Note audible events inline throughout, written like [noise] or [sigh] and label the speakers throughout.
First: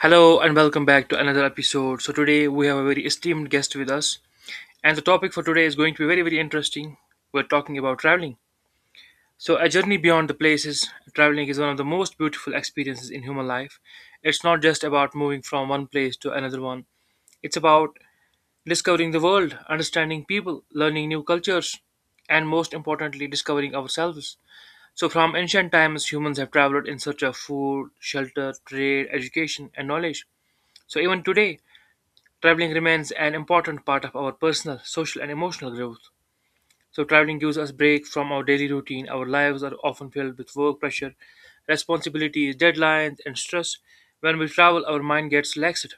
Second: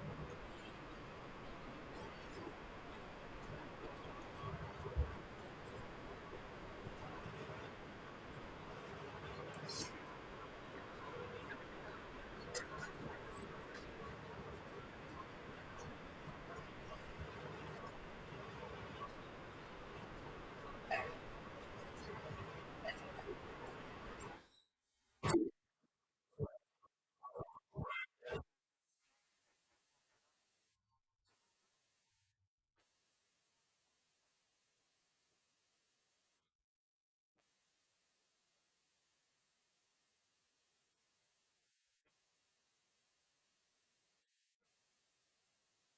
Speaker 1: Hello and welcome back to another episode. So today we have a very esteemed guest with us, and the topic for today is going to be very very interesting. We're talking about traveling. So a journey beyond the places, traveling is one of the most beautiful experiences in human life. It's not just about moving from one place to another one. It's about discovering the world, understanding people, learning new cultures, and most importantly discovering ourselves. So from ancient times humans have traveled in search of food, shelter, trade, education and knowledge. So even today traveling remains an important part of our personal, social, and emotional growth. So, traveling gives us break from our daily routine. Our lives are often filled with work pressure, responsibilities, deadlines, and stress. When we travel, our mind gets relaxed.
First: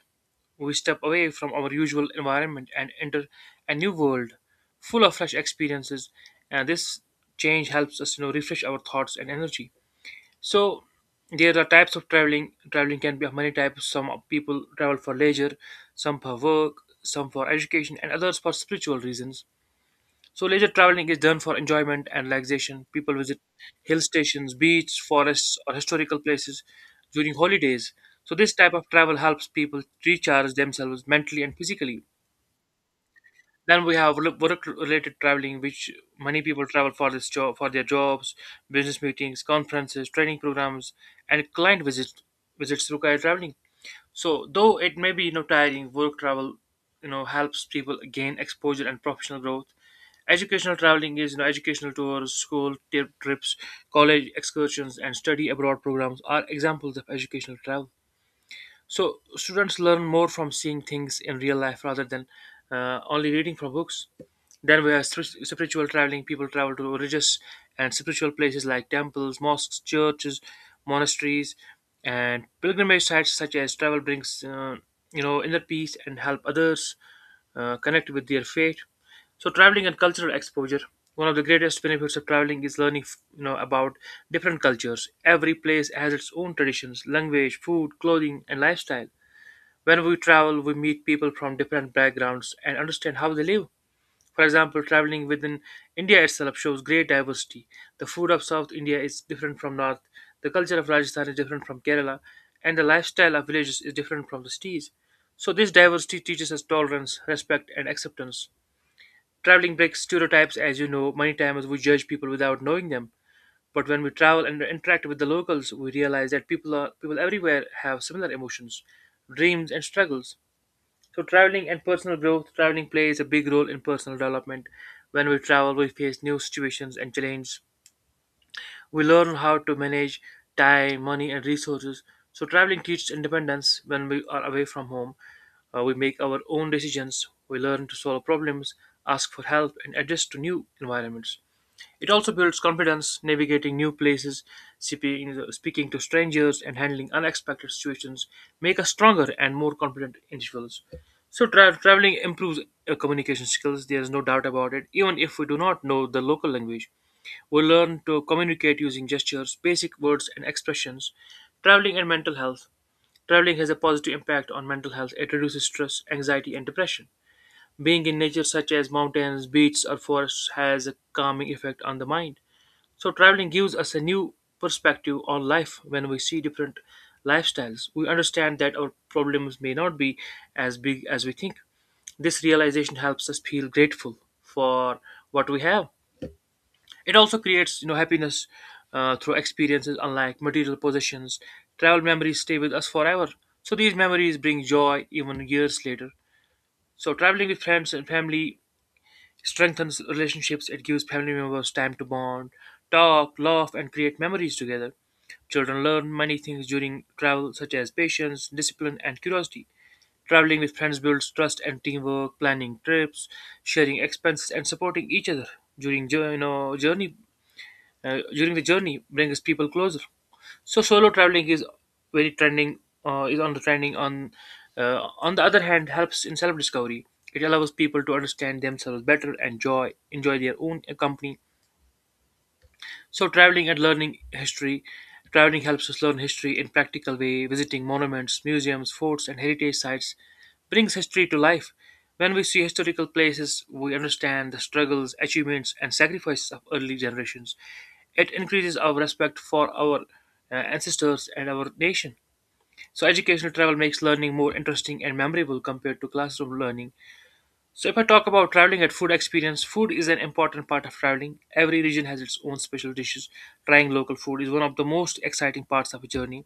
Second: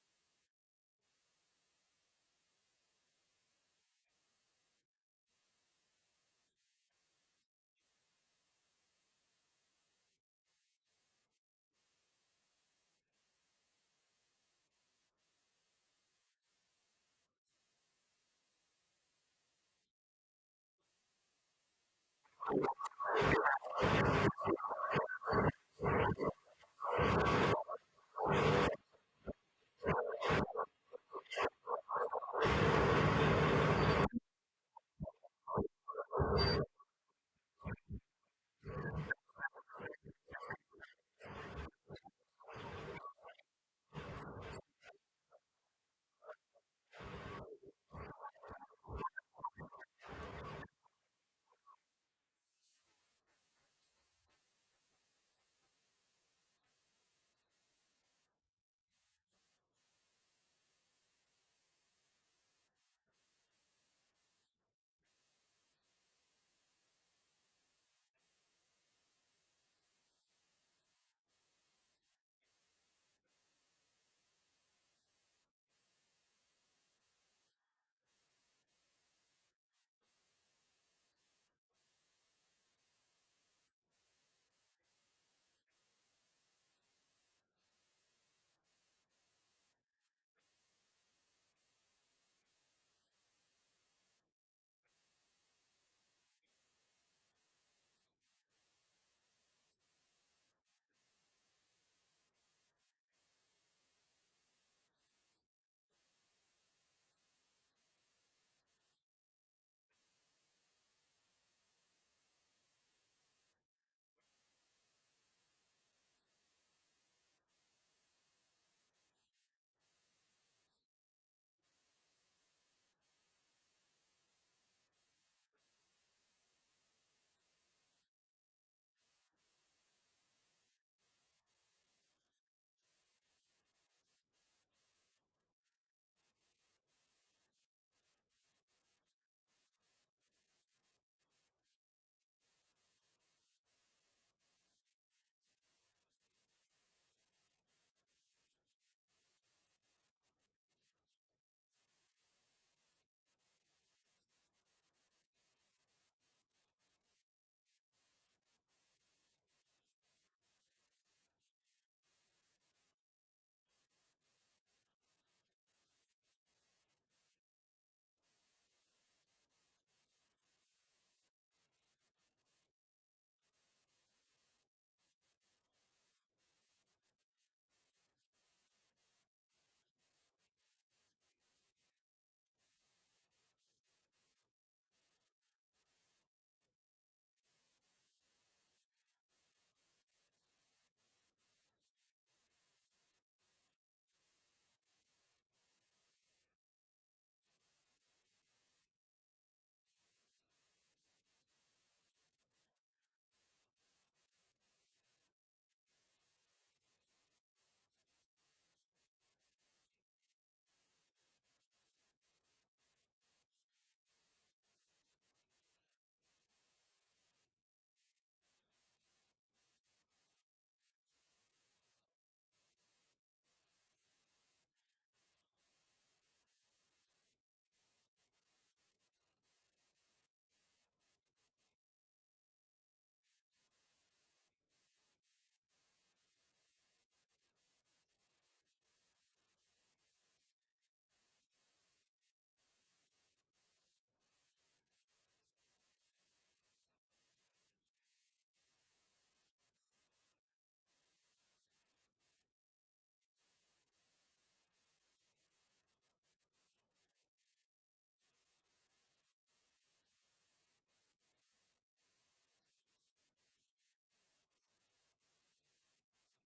Speaker 1: We step away from our usual environment and enter a new world full of fresh experiences. And this change helps us, refresh our thoughts and energy. So there are types of traveling. Traveling can be of many types. Some people travel for leisure, some for work, some for education, and others for spiritual reasons. So leisure traveling is done for enjoyment and relaxation. People visit hill stations, beaches, forests, or historical places during holidays. So this type of travel helps people recharge themselves mentally and physically. Then we have work-related traveling, which many people travel for this job, for their jobs, business meetings, conferences, training programs, and client visits. Visits require traveling. So though it may be tiring, work travel helps people gain exposure and professional growth. Educational traveling is educational tours, school trips, college excursions, and study abroad programs are examples of educational travel. So students learn more from seeing things in real life rather than only reading from books. Then we have spiritual traveling. People travel to religious and spiritual places like temples, mosques, churches, monasteries, and pilgrimage sites such as travel brings inner peace and help others connect with their faith. So traveling and cultural exposure. One of the greatest benefits of traveling is learning about different cultures. Every place has its own traditions, language, food, clothing, and lifestyle. When we travel, we meet people from different backgrounds and understand how they live. For example, traveling within India itself shows great diversity. The food of South India is different from North. The culture of Rajasthan is different from Kerala, and the lifestyle of villages is different from the cities. So this diversity teaches us tolerance, respect, and acceptance. Traveling breaks stereotypes, as you know. Many times we judge people without knowing them, but when we travel and interact with the locals, we realize that people are people everywhere have similar emotions, dreams, and struggles. So traveling and personal growth, traveling plays a big role in personal development. When we travel, we face new situations and challenges. We learn how to manage time, money, and resources. So, traveling teaches independence when we are away from home. We make our own decisions. We learn to solve problems, ask for help, and adjust to new environments. It also builds confidence navigating new places, speaking to strangers, and handling unexpected situations make us stronger and more confident individuals. So, traveling improves communication skills, there's no doubt about it, even if we do not know the local language. We learn to communicate using gestures, basic words, and expressions. Traveling and mental health. Traveling has a positive impact on mental health. It reduces stress, anxiety, and depression. Being in nature, such as mountains, beaches, or forests, has a calming effect on the mind. So, traveling gives us a new perspective on life when we see different lifestyles. We understand that our problems may not be as big as we think. This realization helps us feel grateful for what we have. It also creates happiness through experiences unlike material possessions. Travel memories stay with us forever. So these memories bring joy even years later. So traveling with friends and family strengthens relationships. It gives family members time to bond, talk, laugh, and create memories together. Children learn many things during travel, such as patience, discipline, and curiosity. Traveling with friends builds trust and teamwork, planning trips, sharing expenses, and supporting each other during jour- you know, journey during the journey brings people closer. So solo traveling is very trending is on the trending on the other hand helps in self discovery. It allows people to understand themselves better and enjoy their own company. So traveling and learning history, traveling helps us learn history in practical way. Visiting monuments, museums, forts, and heritage sites brings history to life. When we see historical places, we understand the struggles, achievements, and sacrifices of early generations. It increases our respect for our ancestors and our nation. So educational travel makes learning more interesting and memorable compared to classroom learning. So if I talk about traveling and food experience, food is an important part of traveling. Every region has its own special dishes. Trying local food is one of the most exciting parts of a journey.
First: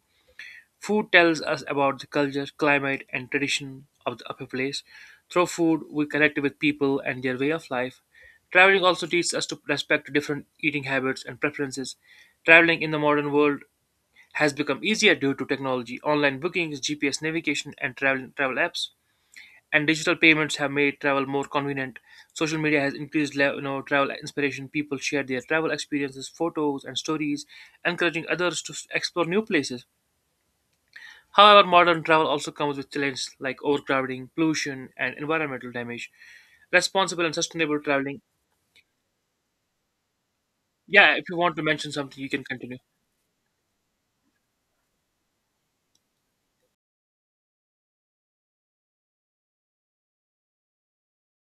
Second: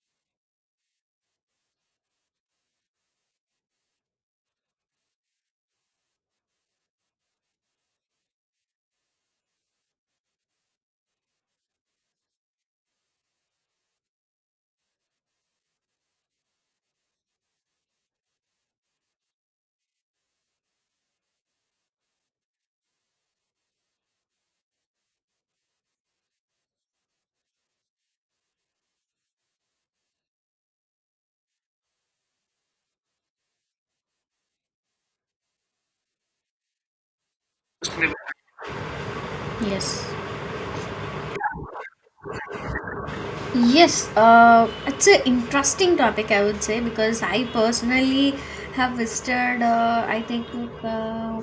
Speaker 1: Food tells us about the culture, climate, and tradition of a place. Through food, we connect with people and their way of life. Traveling also teaches us to respect different eating habits and preferences. Traveling in the modern world has become easier due to technology, online bookings, GPS navigation, and travel apps, and digital payments have made travel more convenient. Social media has increased travel inspiration. People share their travel experiences, photos, and stories, encouraging others to explore new places. However, modern travel also comes with challenges like overcrowding, pollution, and environmental damage. Responsible and sustainable traveling.
Speaker 2: Yes.
Speaker 1: Yeah, if you want to mention something, you can continue.
Speaker 2: Yes, it's an interesting topic, I would say, because I personally have visited, uh,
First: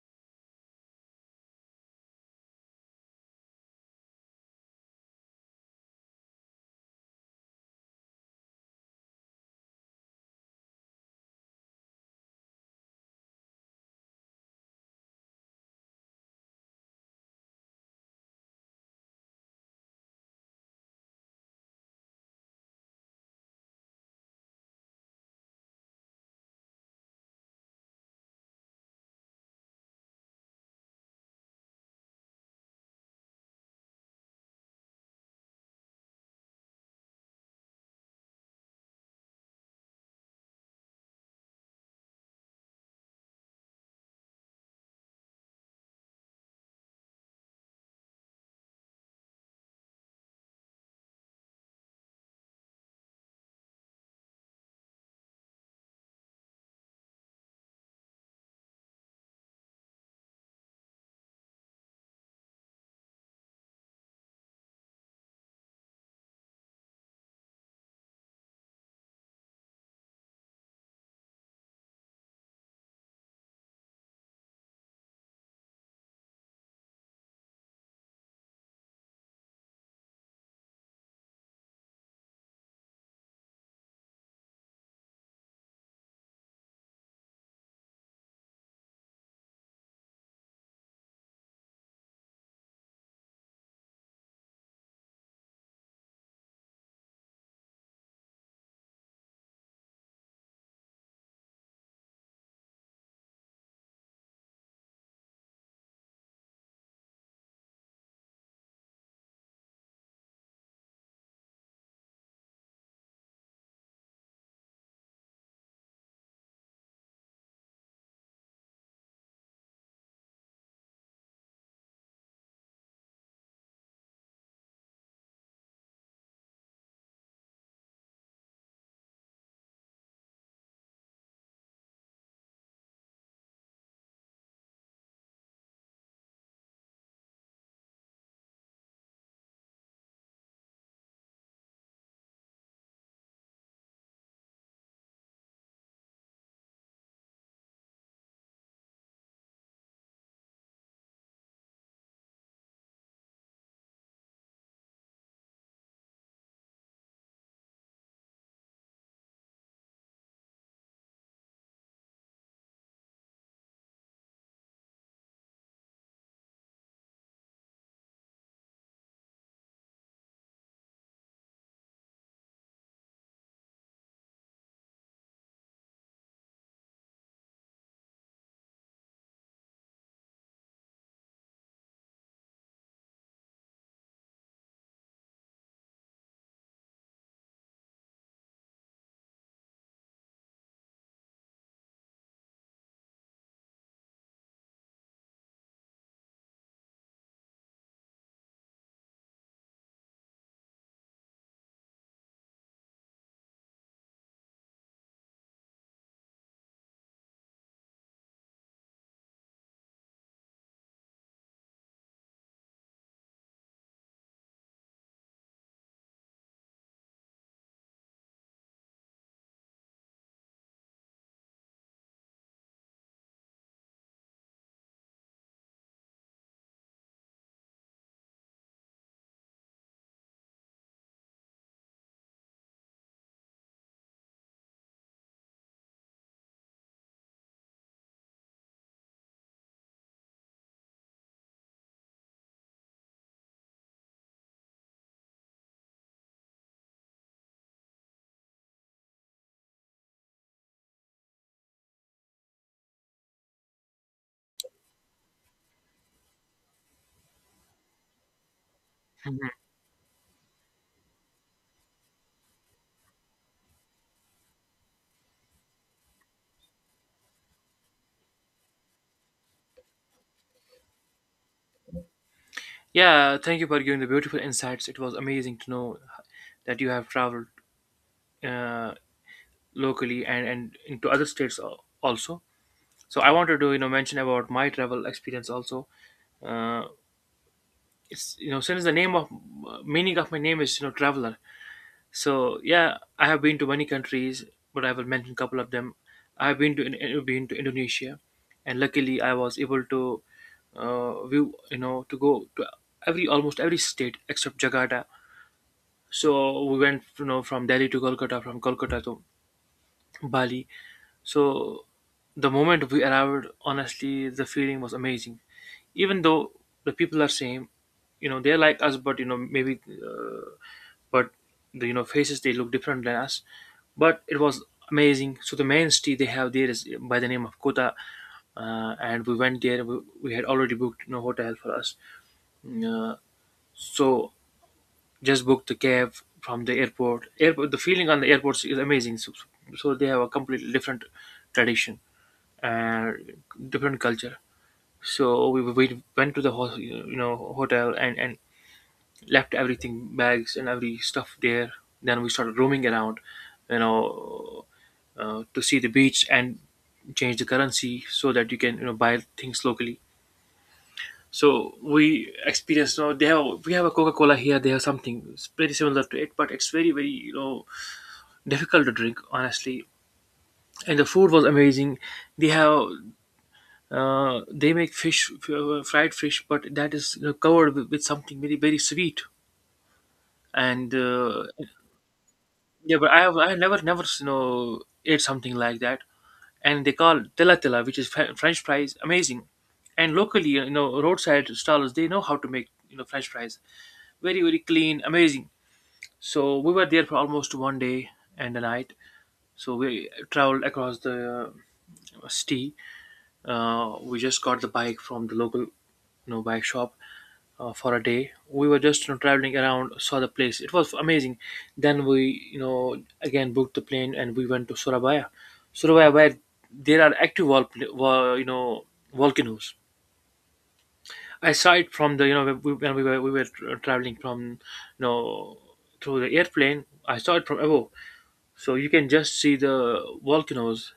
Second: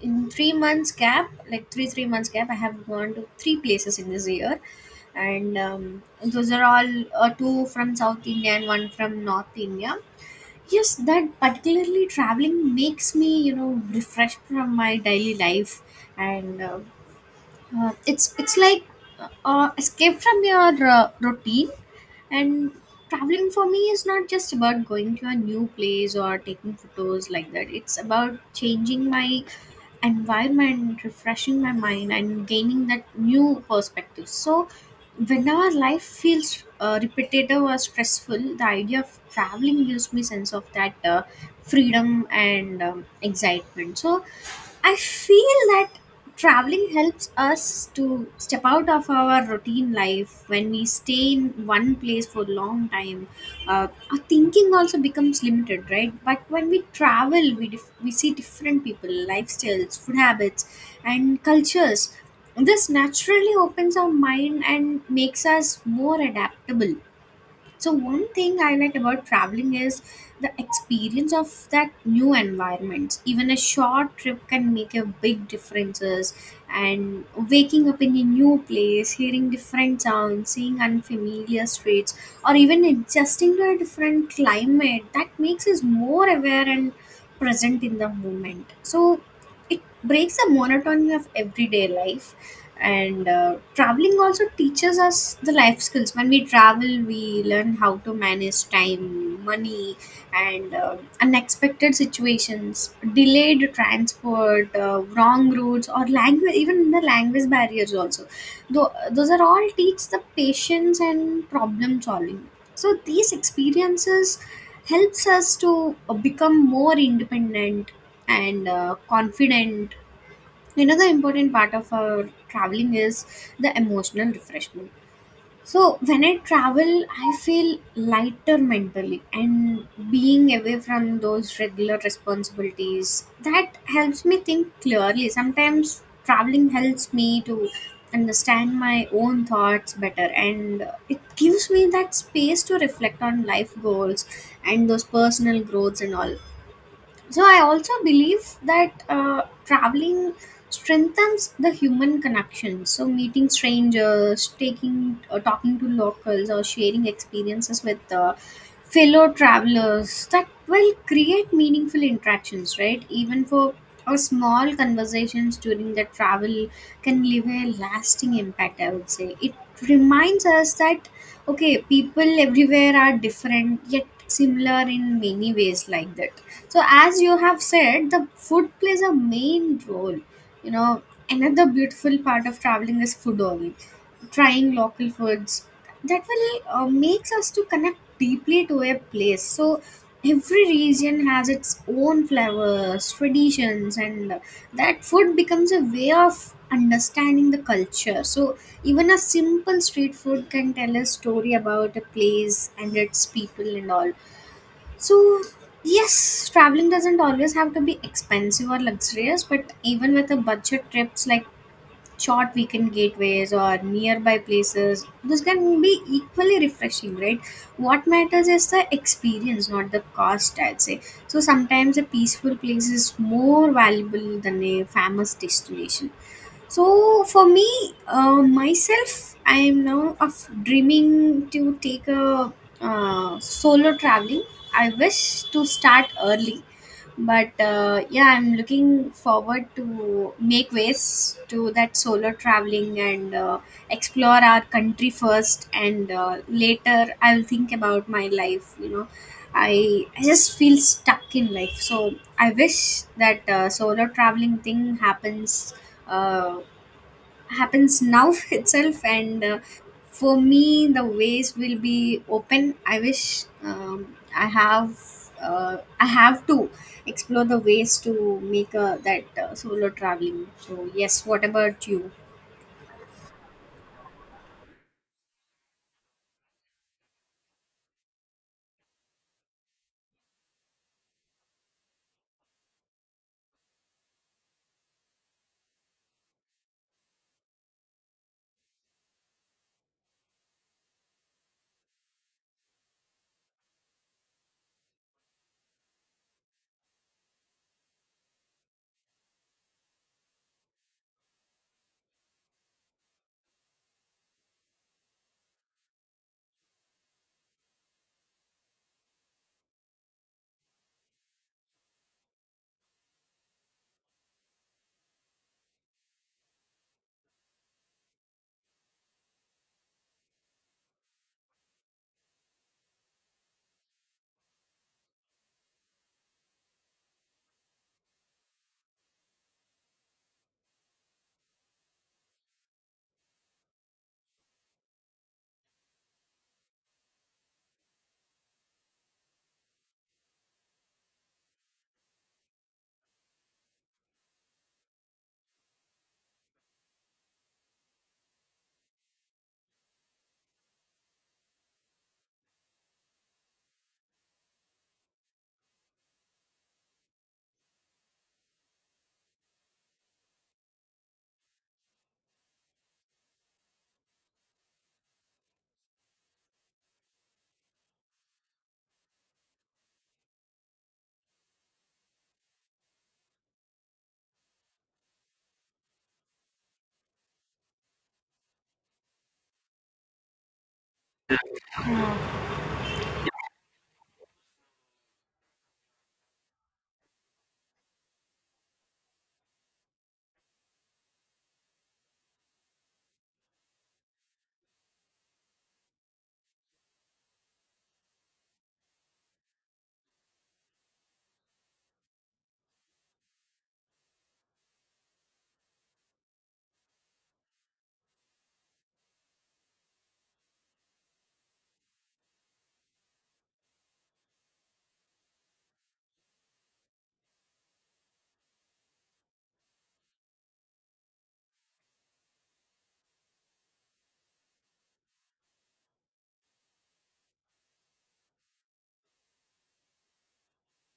Speaker 2: in 3 months gap, like three months gap, I have gone to three places in this year. And those are all two from South India and one from North India. Yes, that particularly traveling makes me, you know, refreshed from my daily life and it's like escape from your routine, and traveling for me is not just about going to a new place or taking photos like that. It's about changing my environment, refreshing my mind, and gaining that new perspective. So when our life feels repetitive or stressful, the idea of traveling gives me sense of that freedom and excitement. So I feel that traveling helps us to step out of our routine life when we stay in one place for a long time. Our thinking also becomes limited, right? But when we travel, we see different people, lifestyles, food habits, and cultures. This naturally opens our mind and makes us more adaptable. So one thing I like about traveling is the experience of that new environment. Even a short trip can make a big differences, and waking up in a new place, hearing different sounds, seeing unfamiliar streets, or even adjusting to a different climate, that makes us more aware and present in the moment. So it breaks the monotony of everyday life. And traveling also teaches us the life skills. When we travel, we learn how to manage time, money, and unexpected situations, delayed transport, wrong routes, or language, even the language barriers also. Though those are all teach the patience and problem solving. So these experiences helps us to become more independent and confident. Another important part of our traveling is the emotional refreshment. So when I travel, I feel lighter mentally, and being away from those regular responsibilities, that helps me think clearly. Sometimes traveling helps me to understand my own thoughts better, and it gives me that space to reflect on life goals and those personal growths and all. So I also believe that traveling strengthens the human connection. So meeting strangers, taking talking to locals, or sharing experiences with fellow travelers, that will create meaningful interactions, right? Even for a small conversations during the travel can leave a lasting impact. I would say it reminds us that okay, people everywhere are different yet similar in many ways, like that. So as you have said, the food plays a main role, you know, another beautiful part of traveling is food only. Trying local foods, that will makes us to connect deeply to a place. So every region has its own flavors, traditions, and that food becomes a way of understanding the culture. So even a simple street food can tell a story about a place and its people and all. So, yes, traveling doesn't always have to be expensive or luxurious, but even with a budget trips like short weekend gateways or nearby places, this can be equally refreshing, right? What matters is the experience, not the cost, I'd say. So, sometimes a peaceful place is more valuable than a famous destination. So for me, myself, I am now of dreaming to take a solo traveling. I wish to start early, but yeah, I'm looking forward to make ways to that solo traveling and explore our country first, and later I'll think about my life. You know, I just feel stuck in life, so I wish that solo traveling thing happens uh, happens now [laughs] itself and for me the ways will be open. I wish, I have I have to explore the ways to make that solo traveling. So yes, what about you?
Speaker 1: Yeah, thank you for giving the beautiful insights. It was amazing to know that you have traveled uh, locally, and into other states also. So I wanted to mention about my travel experience also. Uh, it's since the name of meaning of my name is traveler. So yeah, I have been to many countries, but I will mention a couple of them. I have been to Indonesia, and luckily I was able to view you know to go to every almost every state except Jakarta. So we went from Delhi to Kolkata, from Kolkata to Bali. So the moment we arrived, honestly, the feeling was amazing. Even though the people are same, you know, they're like us, but the faces they look different than us. But it was amazing. So the main city they have there is by the name of Kota, and we went there. We had already booked hotel for us. Uh, so just booked the cab from the airport. Airport, the feeling on the airports is amazing. So, they have a completely different tradition and different culture. So we went to the hotel, and left everything, bags and every stuff, there. Then we started roaming around, you know, to see the beach and change the currency so that you can buy things locally. So we experience now they have we have a Coca Cola here. They have something pretty similar to it, but it's very very difficult to drink honestly. And the food was amazing. They have they make fish fried fish, but that is covered with something very very sweet. And
Speaker 2: Oh,
Speaker 1: yeah, but I never ate something like that. And they call tela tela, which is French fries, amazing. And locally, roadside stalls they know how to make French fries, very very clean, amazing. So we were there for almost one day and a night. So we traveled across the city. We just got the bike from the local bike shop. For a day we were just traveling around, saw the place, it was amazing. Then we again booked the plane and we went to surabaya. Surabaya, where there are active vol- you know volcanoes. Aside from the, when we were traveling from, you know through the airplane, I saw it from above. So you can just see the volcanoes.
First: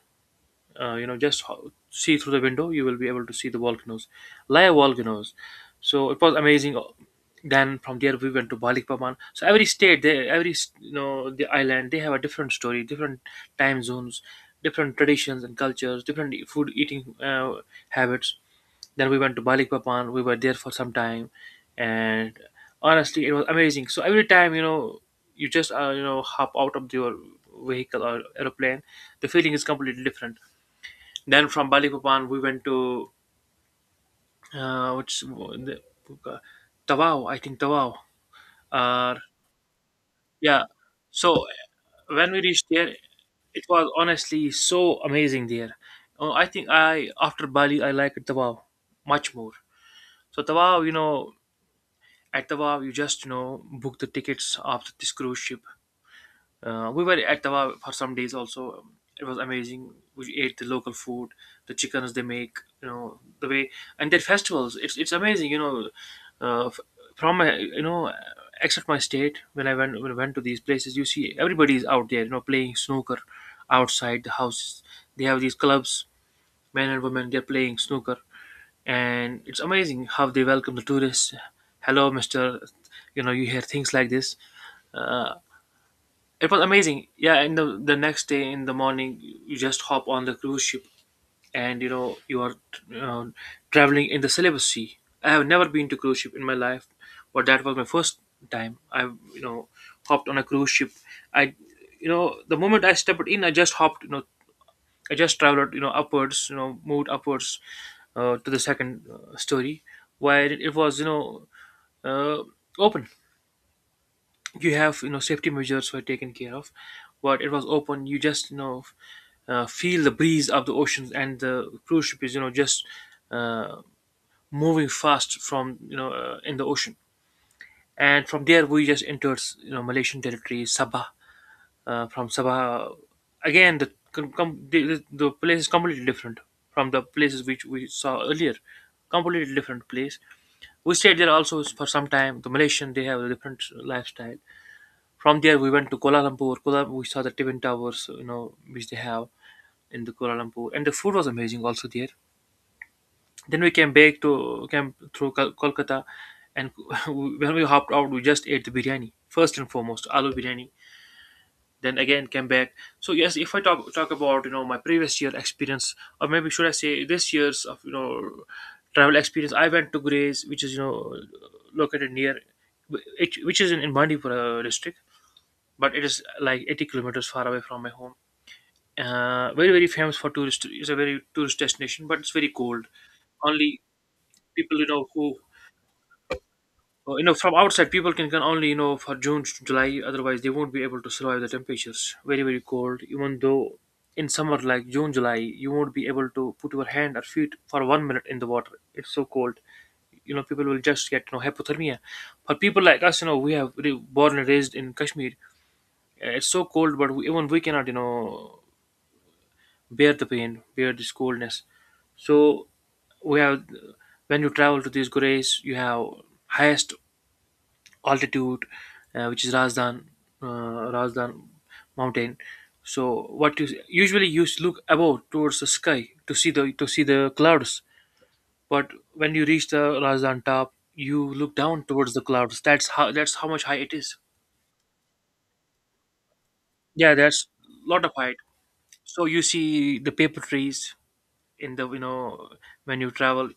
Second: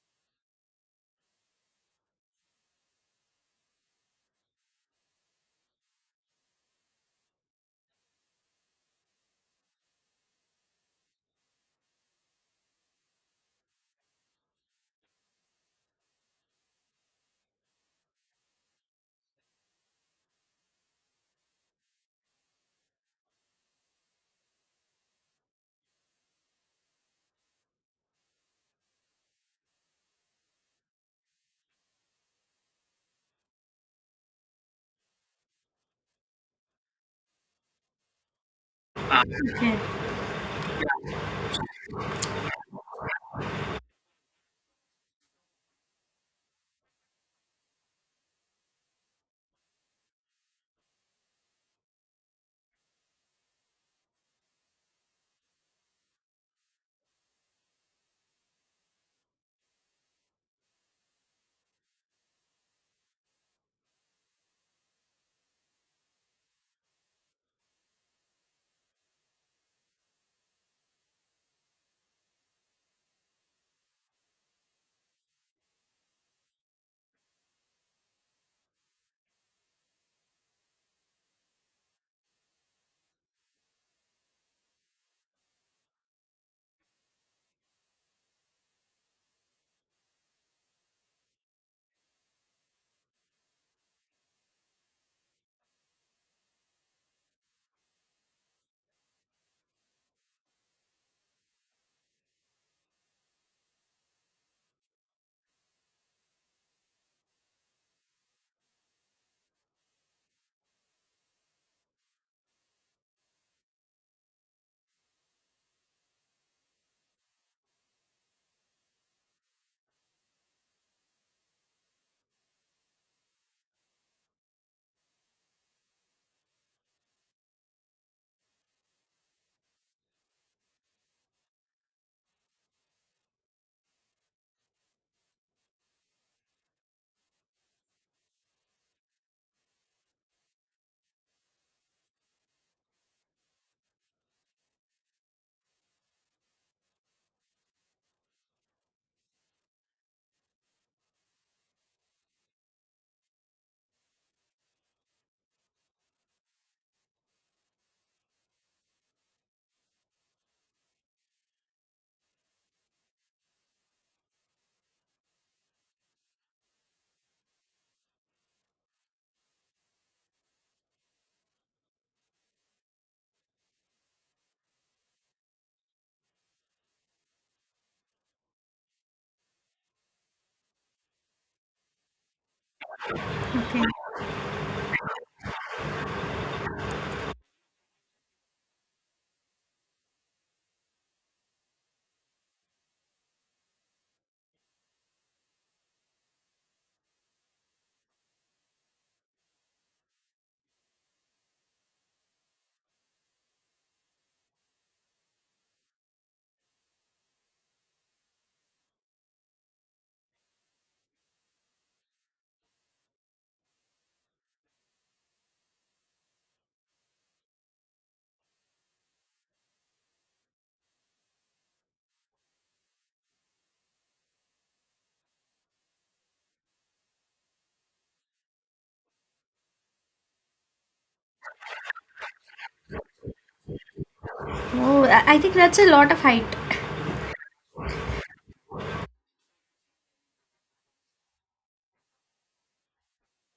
Speaker 1: Just see through the window, you will be able to see the volcanoes, live volcanoes. So it was amazing. Then from there we went to balikpapan. So every state they, every s- you know the island, they have a different story, different time zones, different traditions and cultures, different food eating habits. Then we went to balikpapan, we were there for some time. And honestly it was amazing. So every time, you just hop out of your vehicle or aeroplane, the feeling is completely different. Then from Balikpapan we went to, uh, which the, Tawau, I think Tawau. Uh,
Speaker 2: okay,
Speaker 1: yeah. So when we reached there, it was honestly so amazing there. Oh, I think I, after Bali I like Tawau much more. So Tawau, at Tawau you just book the tickets of this cruise ship. We were at Tawa for some days also. It was amazing. We ate the local food, the chickens they make, the way, and their festivals. It's amazing. Uh, f- from my, except my state, when I went, when I went to these places, you see everybody is out there, playing snooker outside the houses. They have these clubs, men and women, they're playing snooker, and it's amazing how they welcome the tourists. Hello, Mister. You hear things like this. Uh, it was amazing. Yeah, and the next day in the morning, you just hop on the cruise ship, and you are uh, traveling in the Celebes Sea. I have never been to cruise ship in my life, but that was my first time. I you know hopped on a cruise ship. I, the moment I stepped in, I just hopped. I just traveled, upwards, moved upwards to the second story, where it was uh, open. You have, safety measures were taken care of, but it was open. You just feel the breeze of the oceans, and the cruise ship is, just uh, moving fast from, in the ocean. And from there we just entered, malaysian territory, Sabah. From Sabah again, the, the place is completely different from the places which we saw earlier. Completely different place. We stayed there also for some time, the malaysian they have a different lifestyle. From there, we went to Kuala Lumpur. Kuala, we saw the Twin Towers, which they have in the Kuala Lumpur, and the food was amazing also there. Then we came back to, came through Kolkata, and [laughs] when we hopped out, we just ate the biryani first and foremost, aloo biryani. Then again came back. So yes, if I talk about my previous year experience, or maybe should I say this year's of travel experience, I went to Grays, which is located near, which is in Bandipur district, but it is like 80 kilometers far away from my home. Very very famous for tourist. It's a very tourist destination, but it's very cold. Only
Speaker 2: okay.
Speaker 1: people who from outside people can only, for June to July. Otherwise, they won't be able to survive the temperatures. Very very cold. Even though in summer like June July, you won't be able to put your hand or feet for 1 minute in the water. It's so cold. People will just get hypothermia. For people like us, we have born and raised in Kashmir. It's so cold, but we, even we cannot bear the pain, bear this coldness. So we have, when you travel to these gurus, you have highest altitude, which is Razdan, Razdan mountain. So what you usually, you look above towards the sky to see the, to see the clouds, but when you reach the Razdan top, you look down towards the clouds. That's how, that's how much high it is.
Speaker 2: Oh, I think that's a lot of height.
Speaker 1: Yeah, that's lot of height. So you see the paper trees in the, when you travel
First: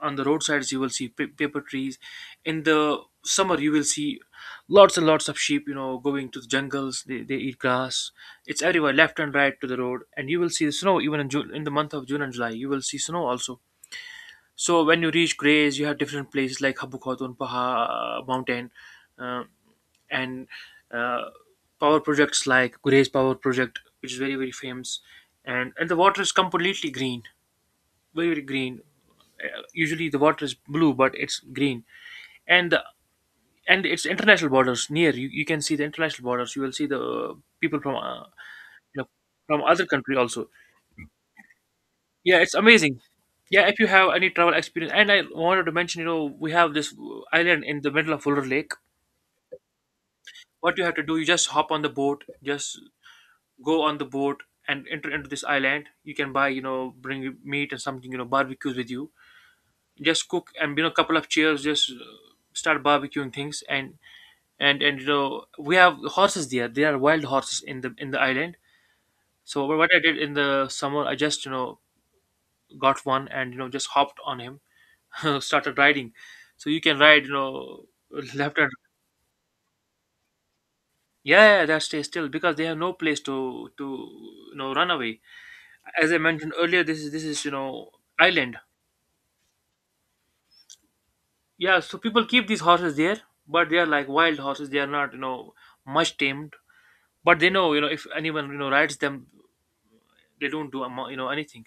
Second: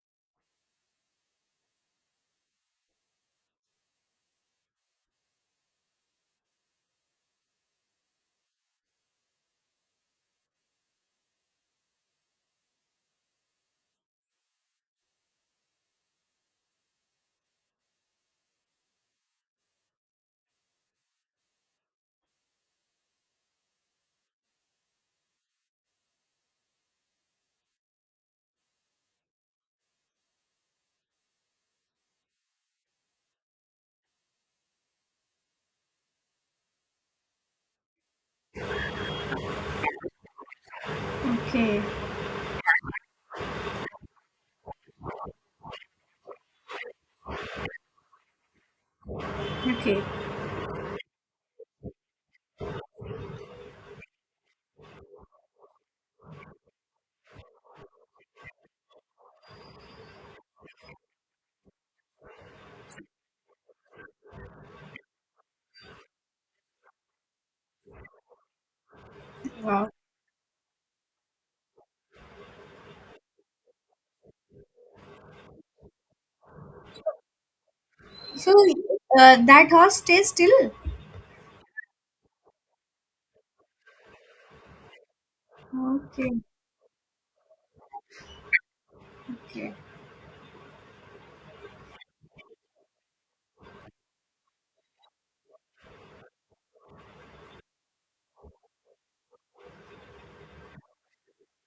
Speaker 1: on the roadsides you will see paper trees. In the summer you will see lots and lots of sheep, going to the jungles, they eat grass. It's everywhere left and right to the road, and you will see the snow even in june, in the month of june and july you will see snow also. So when you reach grays you have different places like habu khatun paha mountain, uh, and uh, power projects like Gurez power project, which is very very famous. And the water is completely green, very green. Usually the water is blue, but it's green, and the, and it's international borders near. You can see the international borders. You will see the people from you know from other country also.
Speaker 2: Okay,
Speaker 1: Yeah, it's amazing. Yeah, if you have any travel experience, and I wanted to mention, we have this island in the middle of Fuller Lake.
Speaker 2: okay,
Speaker 1: What you have to do, you just hop on the boat, just go on the boat and enter into this island. You can buy, bring meat and something, barbecues with you. Just cook and, couple of chairs, just start barbecuing things, and we have horses there, there are wild horses in the, in the island. So
Speaker 2: wow.
Speaker 1: what I did in the summer, I just, got one and, just hopped on him [laughs] started riding. So you can ride, [laughs]
Speaker 2: So
Speaker 1: left and right.
Speaker 2: that horse stays still?
Speaker 1: Yeah, yeah, that stays still because they have no place to, run away. As I
Speaker 2: Okay.
Speaker 1: mentioned earlier, this is island.
Speaker 2: Okay.
Speaker 1: Yeah, so people keep these horses there, but they are like wild horses, they are not much tamed. But they know, if anyone rides them, they don't do anything.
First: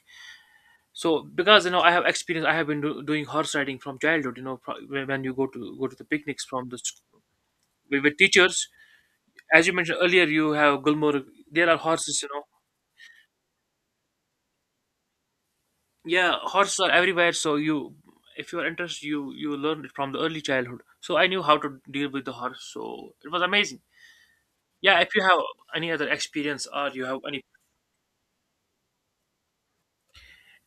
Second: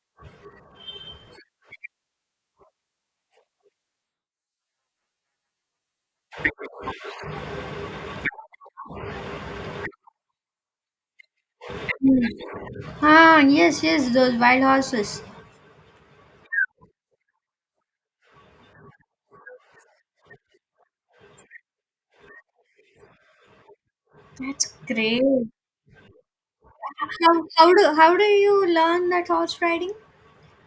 Speaker 1: So, because I have experience, I have been doing horse riding from childhood, when when you go to the picnics from the with teachers. As you mentioned earlier you have gulmore, there are horses.
Speaker 2: Ah, yes, yes, those wild horses.
Speaker 1: yeah, horses are everywhere, so you, if you are interested, you learn it from the early childhood. So I knew how to deal with the horse, so it was amazing.
Speaker 2: That's
Speaker 1: Yeah, if you
Speaker 2: great.
Speaker 1: have any other experience, or you have any.
Speaker 2: How do you learn that horse riding?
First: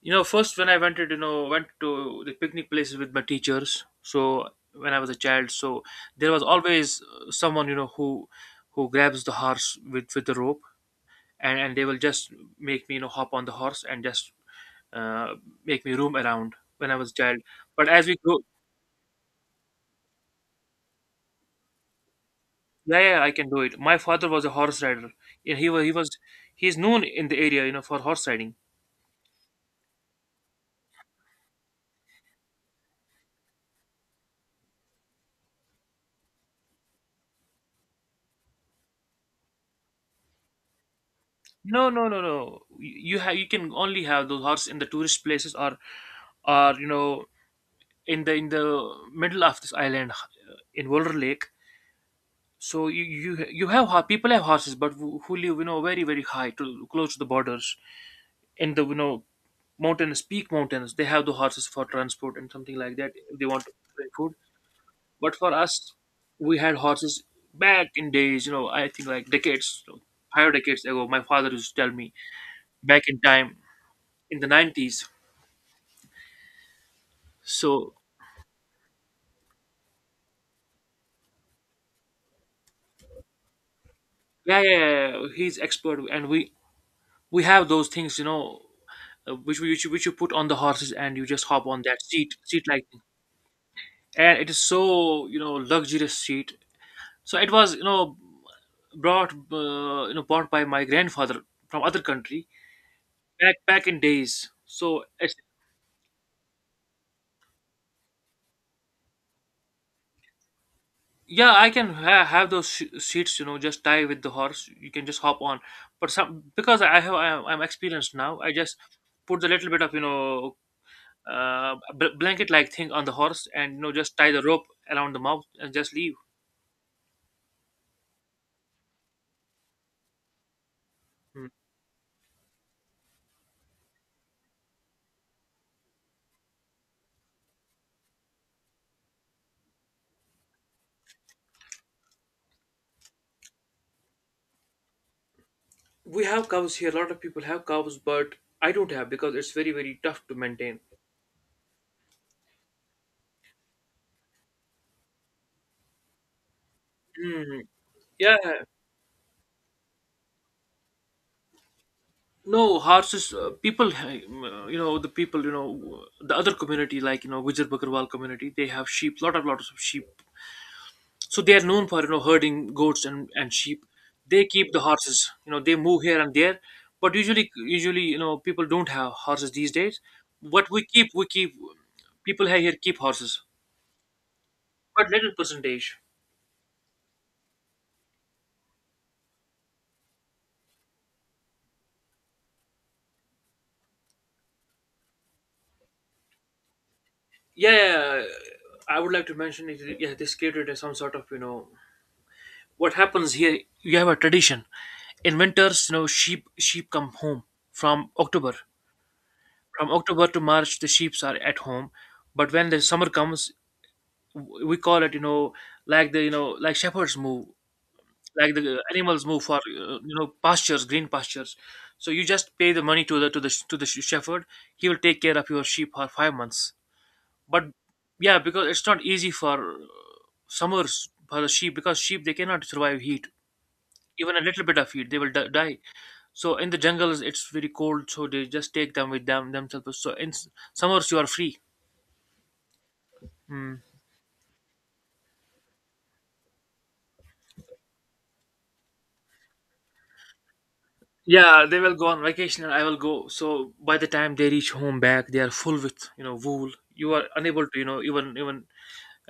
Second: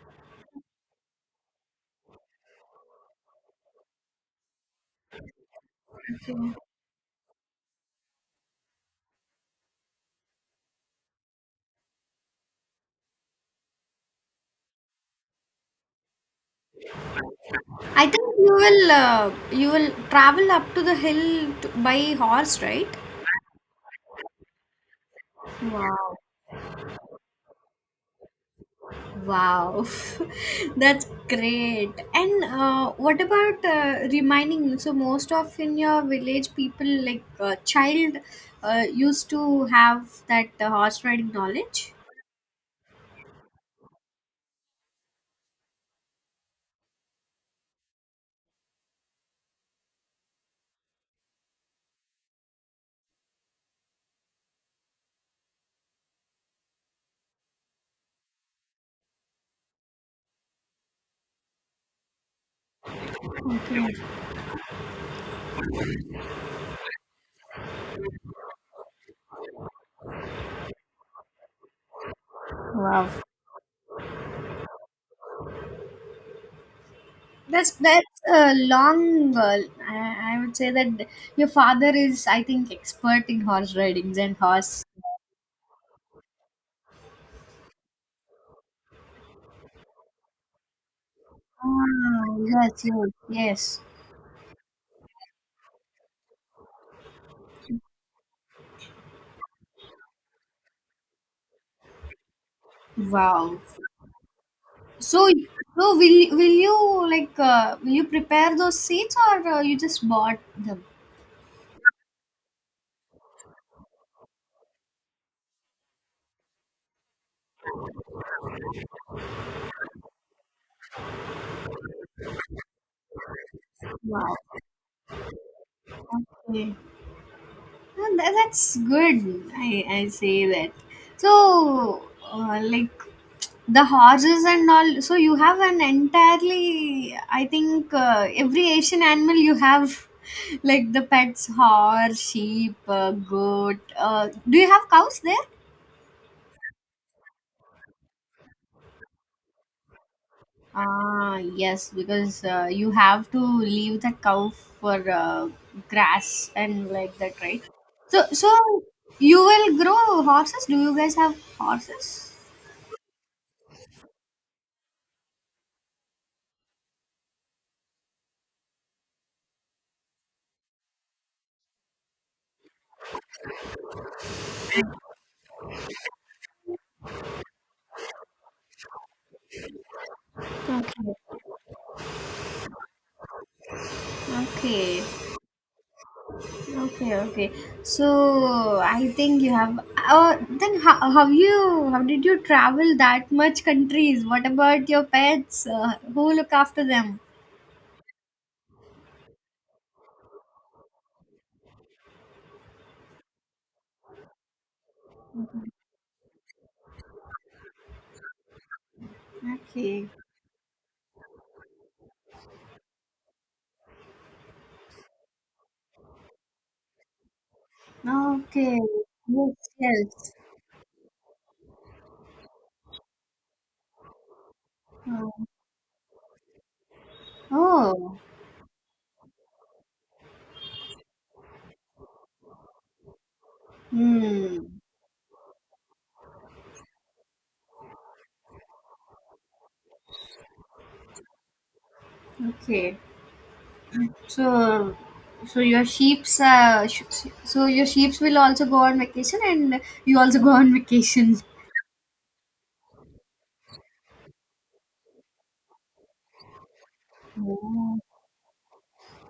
Speaker 1: First when I wanted, went to the picnic places with my teachers. So when I was a child, so there was always someone who grabs the horse with the rope, and they will just make me hop on the horse, and just uh, make me roam around when I was a child. But
Speaker 2: I
Speaker 1: as we
Speaker 2: think
Speaker 1: grow,
Speaker 2: you will travel up to the hill to, by horse, right?
Speaker 1: yeah, yeah, I can do it. My father was a horse rider, and
Speaker 2: Wow.
Speaker 1: he's known in the area, for horse riding.
Speaker 2: Wow. [laughs] That's great. And what about reminding? So most of in your village people like child used to have that horse riding
Speaker 1: No,
Speaker 2: knowledge.
Speaker 1: no, no, no. You have, you can only have those horses in the tourist places, or or you know in the, in the middle of this island in Wolver Lake. So you have, people have horses, but who live, very very high to close to the borders in the, mountains, peak mountains. They have the horses for transport and something like that. If they want to bring food, but for us, we had horses back in days. I think like decades, so five decades ago. My father used to tell me back in time in the 90s. So
Speaker 2: That's a long. I would say that your father is, I think, expert in horse ridings and
Speaker 1: yeah, yeah,
Speaker 2: horse.
Speaker 1: yeah, yeah, he's expert, and we have those things, which you put on the horses and you just hop on that
Speaker 2: Ah,
Speaker 1: seat
Speaker 2: yes,
Speaker 1: like thing.
Speaker 2: yes, yes.
Speaker 1: And it is so, luxurious seat. So it was, brought bought by my grandfather from other country, back
Speaker 2: Wow.
Speaker 1: back in days, so
Speaker 2: So,
Speaker 1: it's,
Speaker 2: so will you like will you prepare those seeds or you just bought them?
Speaker 1: yeah I can have those seats, just tie with the horse, you can just hop on. But some, because I'm experienced now, I just put the little bit of, blanket like thing on the horse, and just tie
Speaker 2: Wow.
Speaker 1: the rope around the mouth and just leave.
Speaker 2: Okay. Ah, tha- that's good. I I say that. So,
Speaker 1: Hmm.
Speaker 2: like the horses and all. So you have an entirely. I think every Asian animal you have, [laughs] like the pets: horse, sheep, goat. Do you have cows there?
Speaker 1: We have cows here. A lot of people have cows, but I don't have because it's very, very tough to maintain.
Speaker 2: Ah, yes, because you have to leave the cow for grass and like that,
Speaker 1: Hmm.
Speaker 2: right? So, so
Speaker 1: Yeah,
Speaker 2: you will grow horses? Do you guys have horses?
Speaker 1: no horses, people, the people, the other community like, Gujar Bakarwal community, they have sheep, lot of lots of sheep. So they are known for herding goats and sheep. They keep the horses. They move here and there, but usually people don't have horses these days. What
Speaker 2: Okay.
Speaker 1: we keep People here keep horses, but little percentage.
Speaker 2: Okay, okay, okay. So I think you have. Oh, then how you how did you travel that much countries? What about your pets? Who look after them?
Speaker 1: Yeah, yeah, yeah. I would like to mention it. Yeah, this catered as some sort of what happens here. You have a tradition in winters. Sheep come home from October. From
Speaker 2: Okay,
Speaker 1: October to March, the sheep are at home, but when the summer comes, we call it, like shepherds move, like
Speaker 2: okay.
Speaker 1: the animals move
Speaker 2: Yes,
Speaker 1: for
Speaker 2: yes.
Speaker 1: pastures green pastures. So you just pay the money to the shepherd. He will take
Speaker 2: Oh.
Speaker 1: care of your sheep for 5 months, but
Speaker 2: Oh.
Speaker 1: yeah, because it's not easy for summers for the sheep, because sheep, they cannot survive heat. Even a little
Speaker 2: Hmm.
Speaker 1: bit of heat, they will die. So in the jungles it's very cold, so they just take them with them themselves. So in summers you are free.
Speaker 2: Okay.
Speaker 1: Hmm.
Speaker 2: So, so your sheep's so your sheep's will also go on vacation, and you also go on vacation.
Speaker 1: Yeah, they will go on vacation and I will go. So by the time they reach home back, they are full with, wool. You are unable to,
Speaker 2: Yeah.
Speaker 1: even even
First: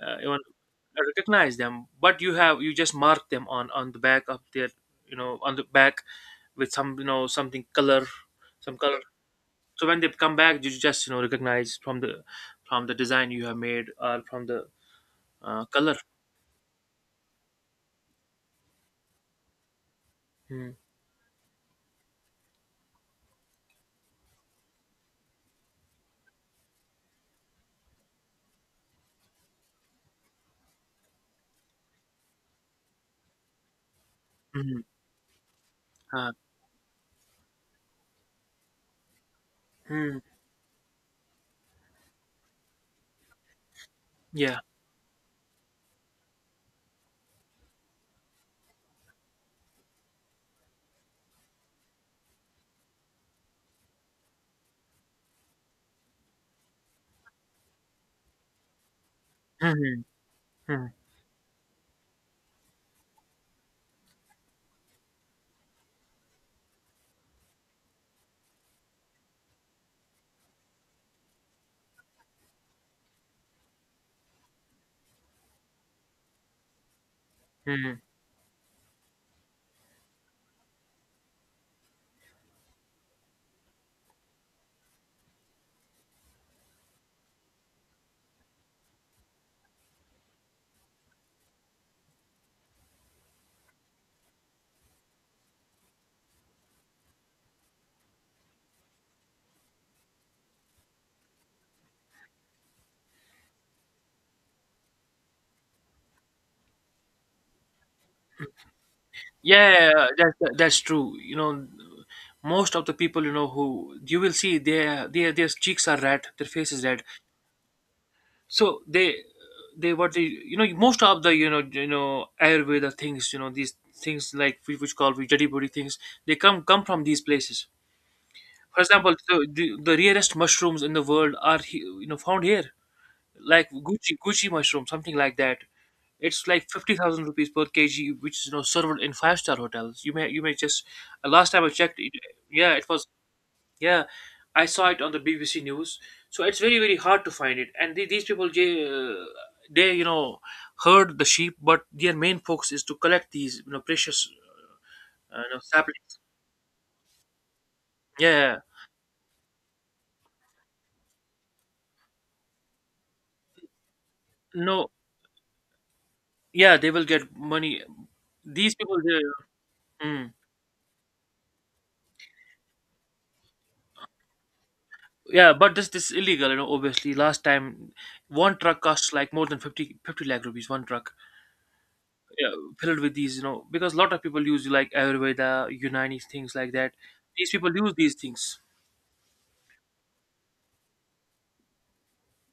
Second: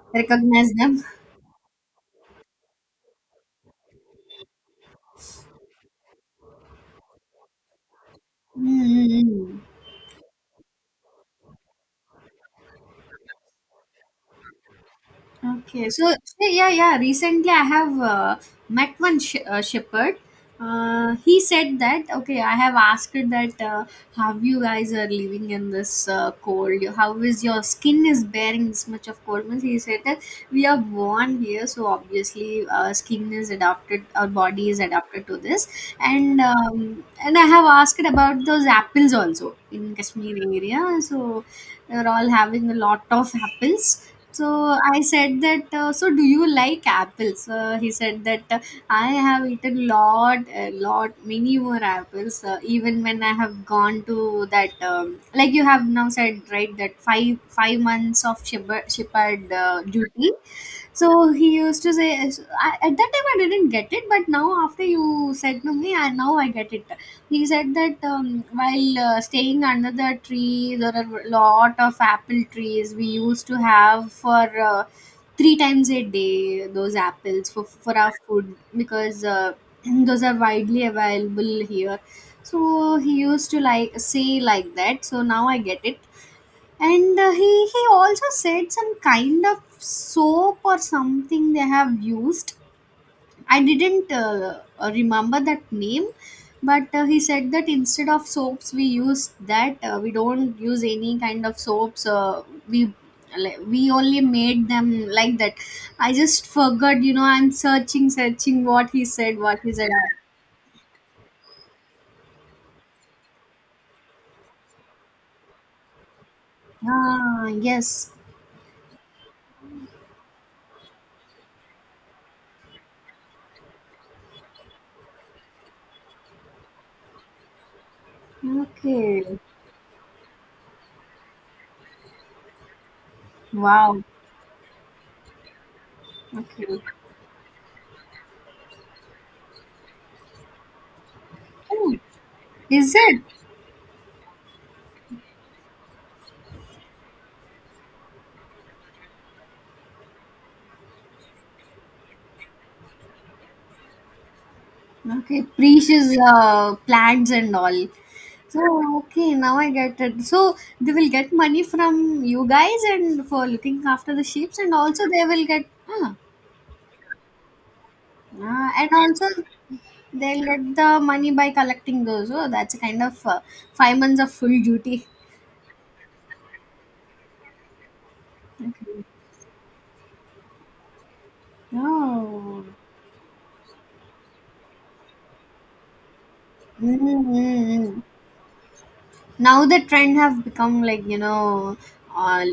Speaker 1: uh, even
Speaker 2: Recognize them.
Speaker 1: recognize them. But you just mark them on the back of their, on the back with some, something color, some color.
Speaker 2: Hmm.
Speaker 1: So when they come back, you just, recognize from the design you have made or from the
Speaker 2: Okay,
Speaker 1: color.
Speaker 2: so hey, yeah, yeah. Recently, I have met one shepherd.
Speaker 1: Mm-hmm.
Speaker 2: He said that okay, I have asked that how you guys are living in this cold. How is your skin is bearing this much of cold? Means he said that we are born here, so obviously our skin is adapted, our body is adapted to this.
Speaker 1: Uh,
Speaker 2: And I have asked about those apples also in
Speaker 1: mm,
Speaker 2: Kashmir area. So they're all having a lot of apples. So
Speaker 1: yeah.
Speaker 2: I said that. So do you like apples? He said that I have eaten lot, a lot, many more apples. Even when I have gone to that, like you have now said, right? That five months of shepherd duty. So he used to say, so I, at that time I didn't get it, but now after you said to me, I, now I get it. He said that while staying under the tree, there are a lot of apple trees we used to have for uh, three times a day those apples for
Speaker 1: Mm-hmm.
Speaker 2: our food because [clears throat] those are widely available here. So he used to like say like that. So now I get it, and he also said some kind of soap or something they have used. I didn't remember that name, but he said that instead of soaps we use that we don't use any kind of soaps. We like, we only made them like that. I just forgot. You know, I'm searching what he said. What
Speaker 1: Yeah,
Speaker 2: he
Speaker 1: yeah,
Speaker 2: said.
Speaker 1: yeah, that's true. Most of the people, who you will see, their cheeks are red, their face is red.
Speaker 2: Ah, yes.
Speaker 1: So they what they, most of the, Ayurveda things, these things, like we which call we dirty body things, they come from these places. For example,
Speaker 2: Okay.
Speaker 1: the rarest mushrooms in the world are found here, like
Speaker 2: Wow.
Speaker 1: Gucci mushroom, something like that. It's like
Speaker 2: Okay.
Speaker 1: 50,000 rupees per kg, which is, served in five-star hotels. You may just, last time I
Speaker 2: Hmm.
Speaker 1: checked it, yeah, it
Speaker 2: Is
Speaker 1: was,
Speaker 2: it?
Speaker 1: yeah, I saw it on the BBC News. So it's very very hard to find it, and these people, they, herd the sheep, but their main focus is to collect these, precious,
Speaker 2: Okay, precious
Speaker 1: saplings.
Speaker 2: plants and all.
Speaker 1: Yeah,
Speaker 2: So okay, now I get it. So they will get money from you guys and for looking after the sheep, and
Speaker 1: no,
Speaker 2: also they will get ah,
Speaker 1: yeah, they will get money.
Speaker 2: ah,
Speaker 1: These
Speaker 2: and
Speaker 1: people,
Speaker 2: also
Speaker 1: they, mm.
Speaker 2: they'll get the money by collecting those. Oh, that's a kind of 5 months of full duty.
Speaker 1: Yeah, but this is illegal. Obviously, last time one truck
Speaker 2: Okay.
Speaker 1: costs like more than fifty lakh rupees. One truck, yeah,
Speaker 2: Oh.
Speaker 1: filled with these, because a lot of people use like Ayurveda, Unani things like that. These people use
Speaker 2: Mm-hmm.
Speaker 1: these things.
Speaker 2: Now the trend have become like you know uh,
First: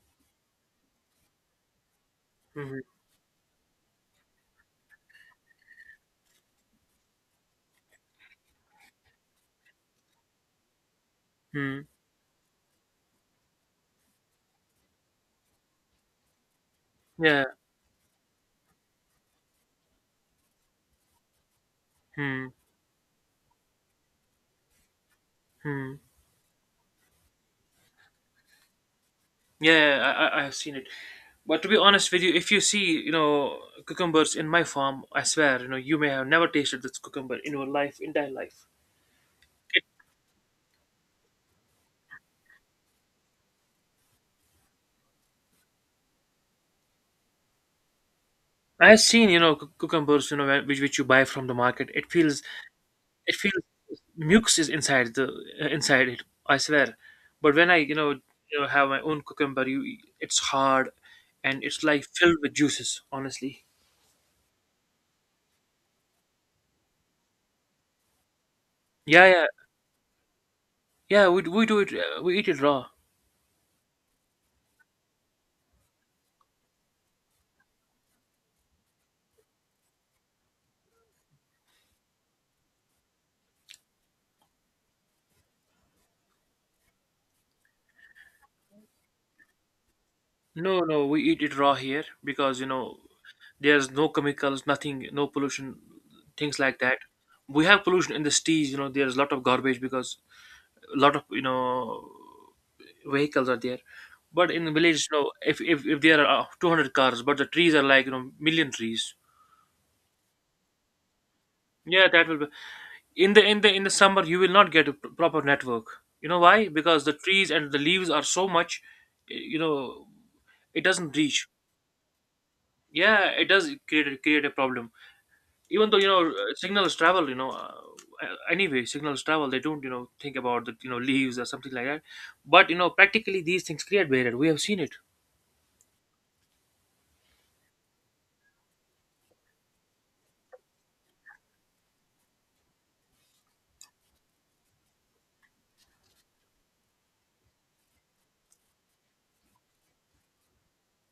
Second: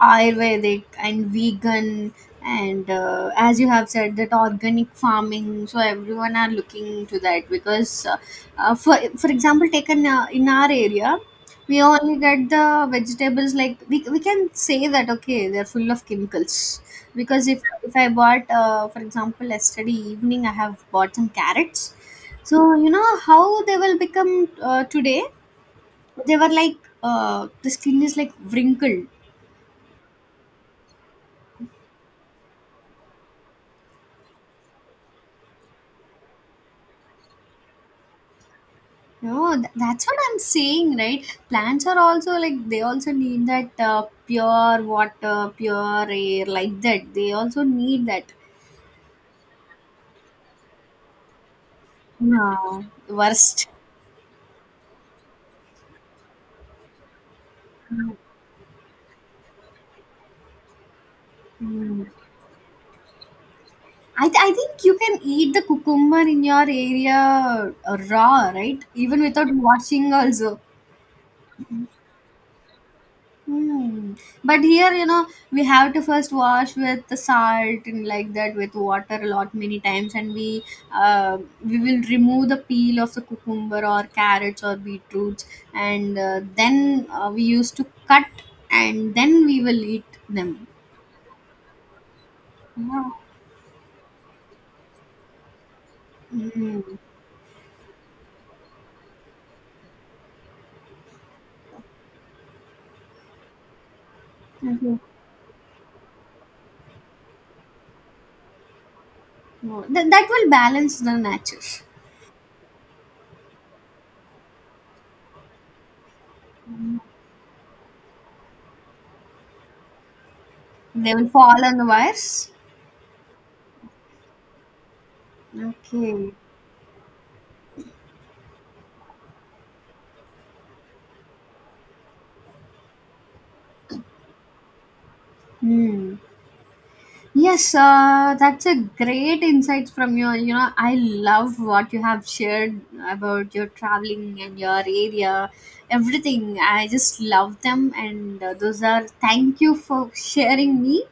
Speaker 2: ayurvedic and vegan.
Speaker 1: Hmm.
Speaker 2: And as you have said that organic farming, so everyone are looking to that because for example taken in our area we
Speaker 1: Hmm.
Speaker 2: only get the vegetables like we can say that okay they're full of chemicals.
Speaker 1: Yeah.
Speaker 2: Because if I bought for example, yesterday evening I have bought some carrots,
Speaker 1: Hmm.
Speaker 2: so you know how they will become today.
Speaker 1: Hmm.
Speaker 2: They were like the skin is like wrinkled.
Speaker 1: Yeah, I have seen it. But to be honest with you, if you see, cucumbers in my farm, I swear, you may have never tasted this cucumber in your life, entire life.
Speaker 2: No, th- that's what I'm saying, right? Plants are also like, they also need that pure water, pure air, like that they also need that.
Speaker 1: I have seen, cucumbers, which you buy from the market. It feels
Speaker 2: No,
Speaker 1: it feels
Speaker 2: worst.
Speaker 1: mucus is inside the inside it. I swear. But when I, have my own cucumber you it's hard, and it's like
Speaker 2: Hmm.
Speaker 1: filled with juices, honestly.
Speaker 2: I, th- I think you can eat the cucumber in your area raw, right, even
Speaker 1: Yeah, yeah,
Speaker 2: without washing also.
Speaker 1: yeah, we do it, we eat it raw.
Speaker 2: Hmm. But here, you know, we have to first wash with the salt and like that with water a lot many times, and uh, we will remove the peel of the cucumber or carrots or beetroots, and then we used to cut and then we will eat them.
Speaker 1: No, no, we eat it raw here, because,
Speaker 2: Yeah.
Speaker 1: there's no chemicals, nothing, no pollution, things like that.
Speaker 2: Mm.
Speaker 1: We have pollution in the cities, there's a lot of garbage, because a lot of, vehicles are there. But in the
Speaker 2: Okay.
Speaker 1: village, if there are 200 cars, but the trees are like, million trees.
Speaker 2: No, that, that will balance the nature.
Speaker 1: Yeah, that will be. In the summer you will not get a proper network. You know why? Because the trees and the leaves are so much, y- you know it
Speaker 2: They
Speaker 1: doesn't
Speaker 2: will
Speaker 1: reach.
Speaker 2: fall on the wires.
Speaker 1: Yeah, it does create create a problem. Even though,
Speaker 2: Okay.
Speaker 1: signals travel, anyway signals travel, they don't, think about the, leaves or something like that. But, practically, these things create barrier, we have seen it.
Speaker 2: Hmm. Yes, that's a great insight from your. You know, I love what you have shared about your traveling and your area, everything. I just love them, and those are thank you for sharing me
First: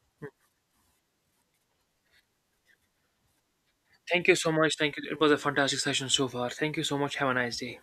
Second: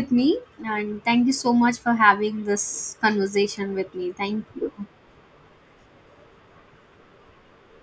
Speaker 2: with me, and thank you so much for having this conversation with me.
Speaker 1: Thank you
Speaker 2: Thank
Speaker 1: so
Speaker 2: you.
Speaker 1: much, thank you, it was a fantastic session so far, thank you so much, have a nice day.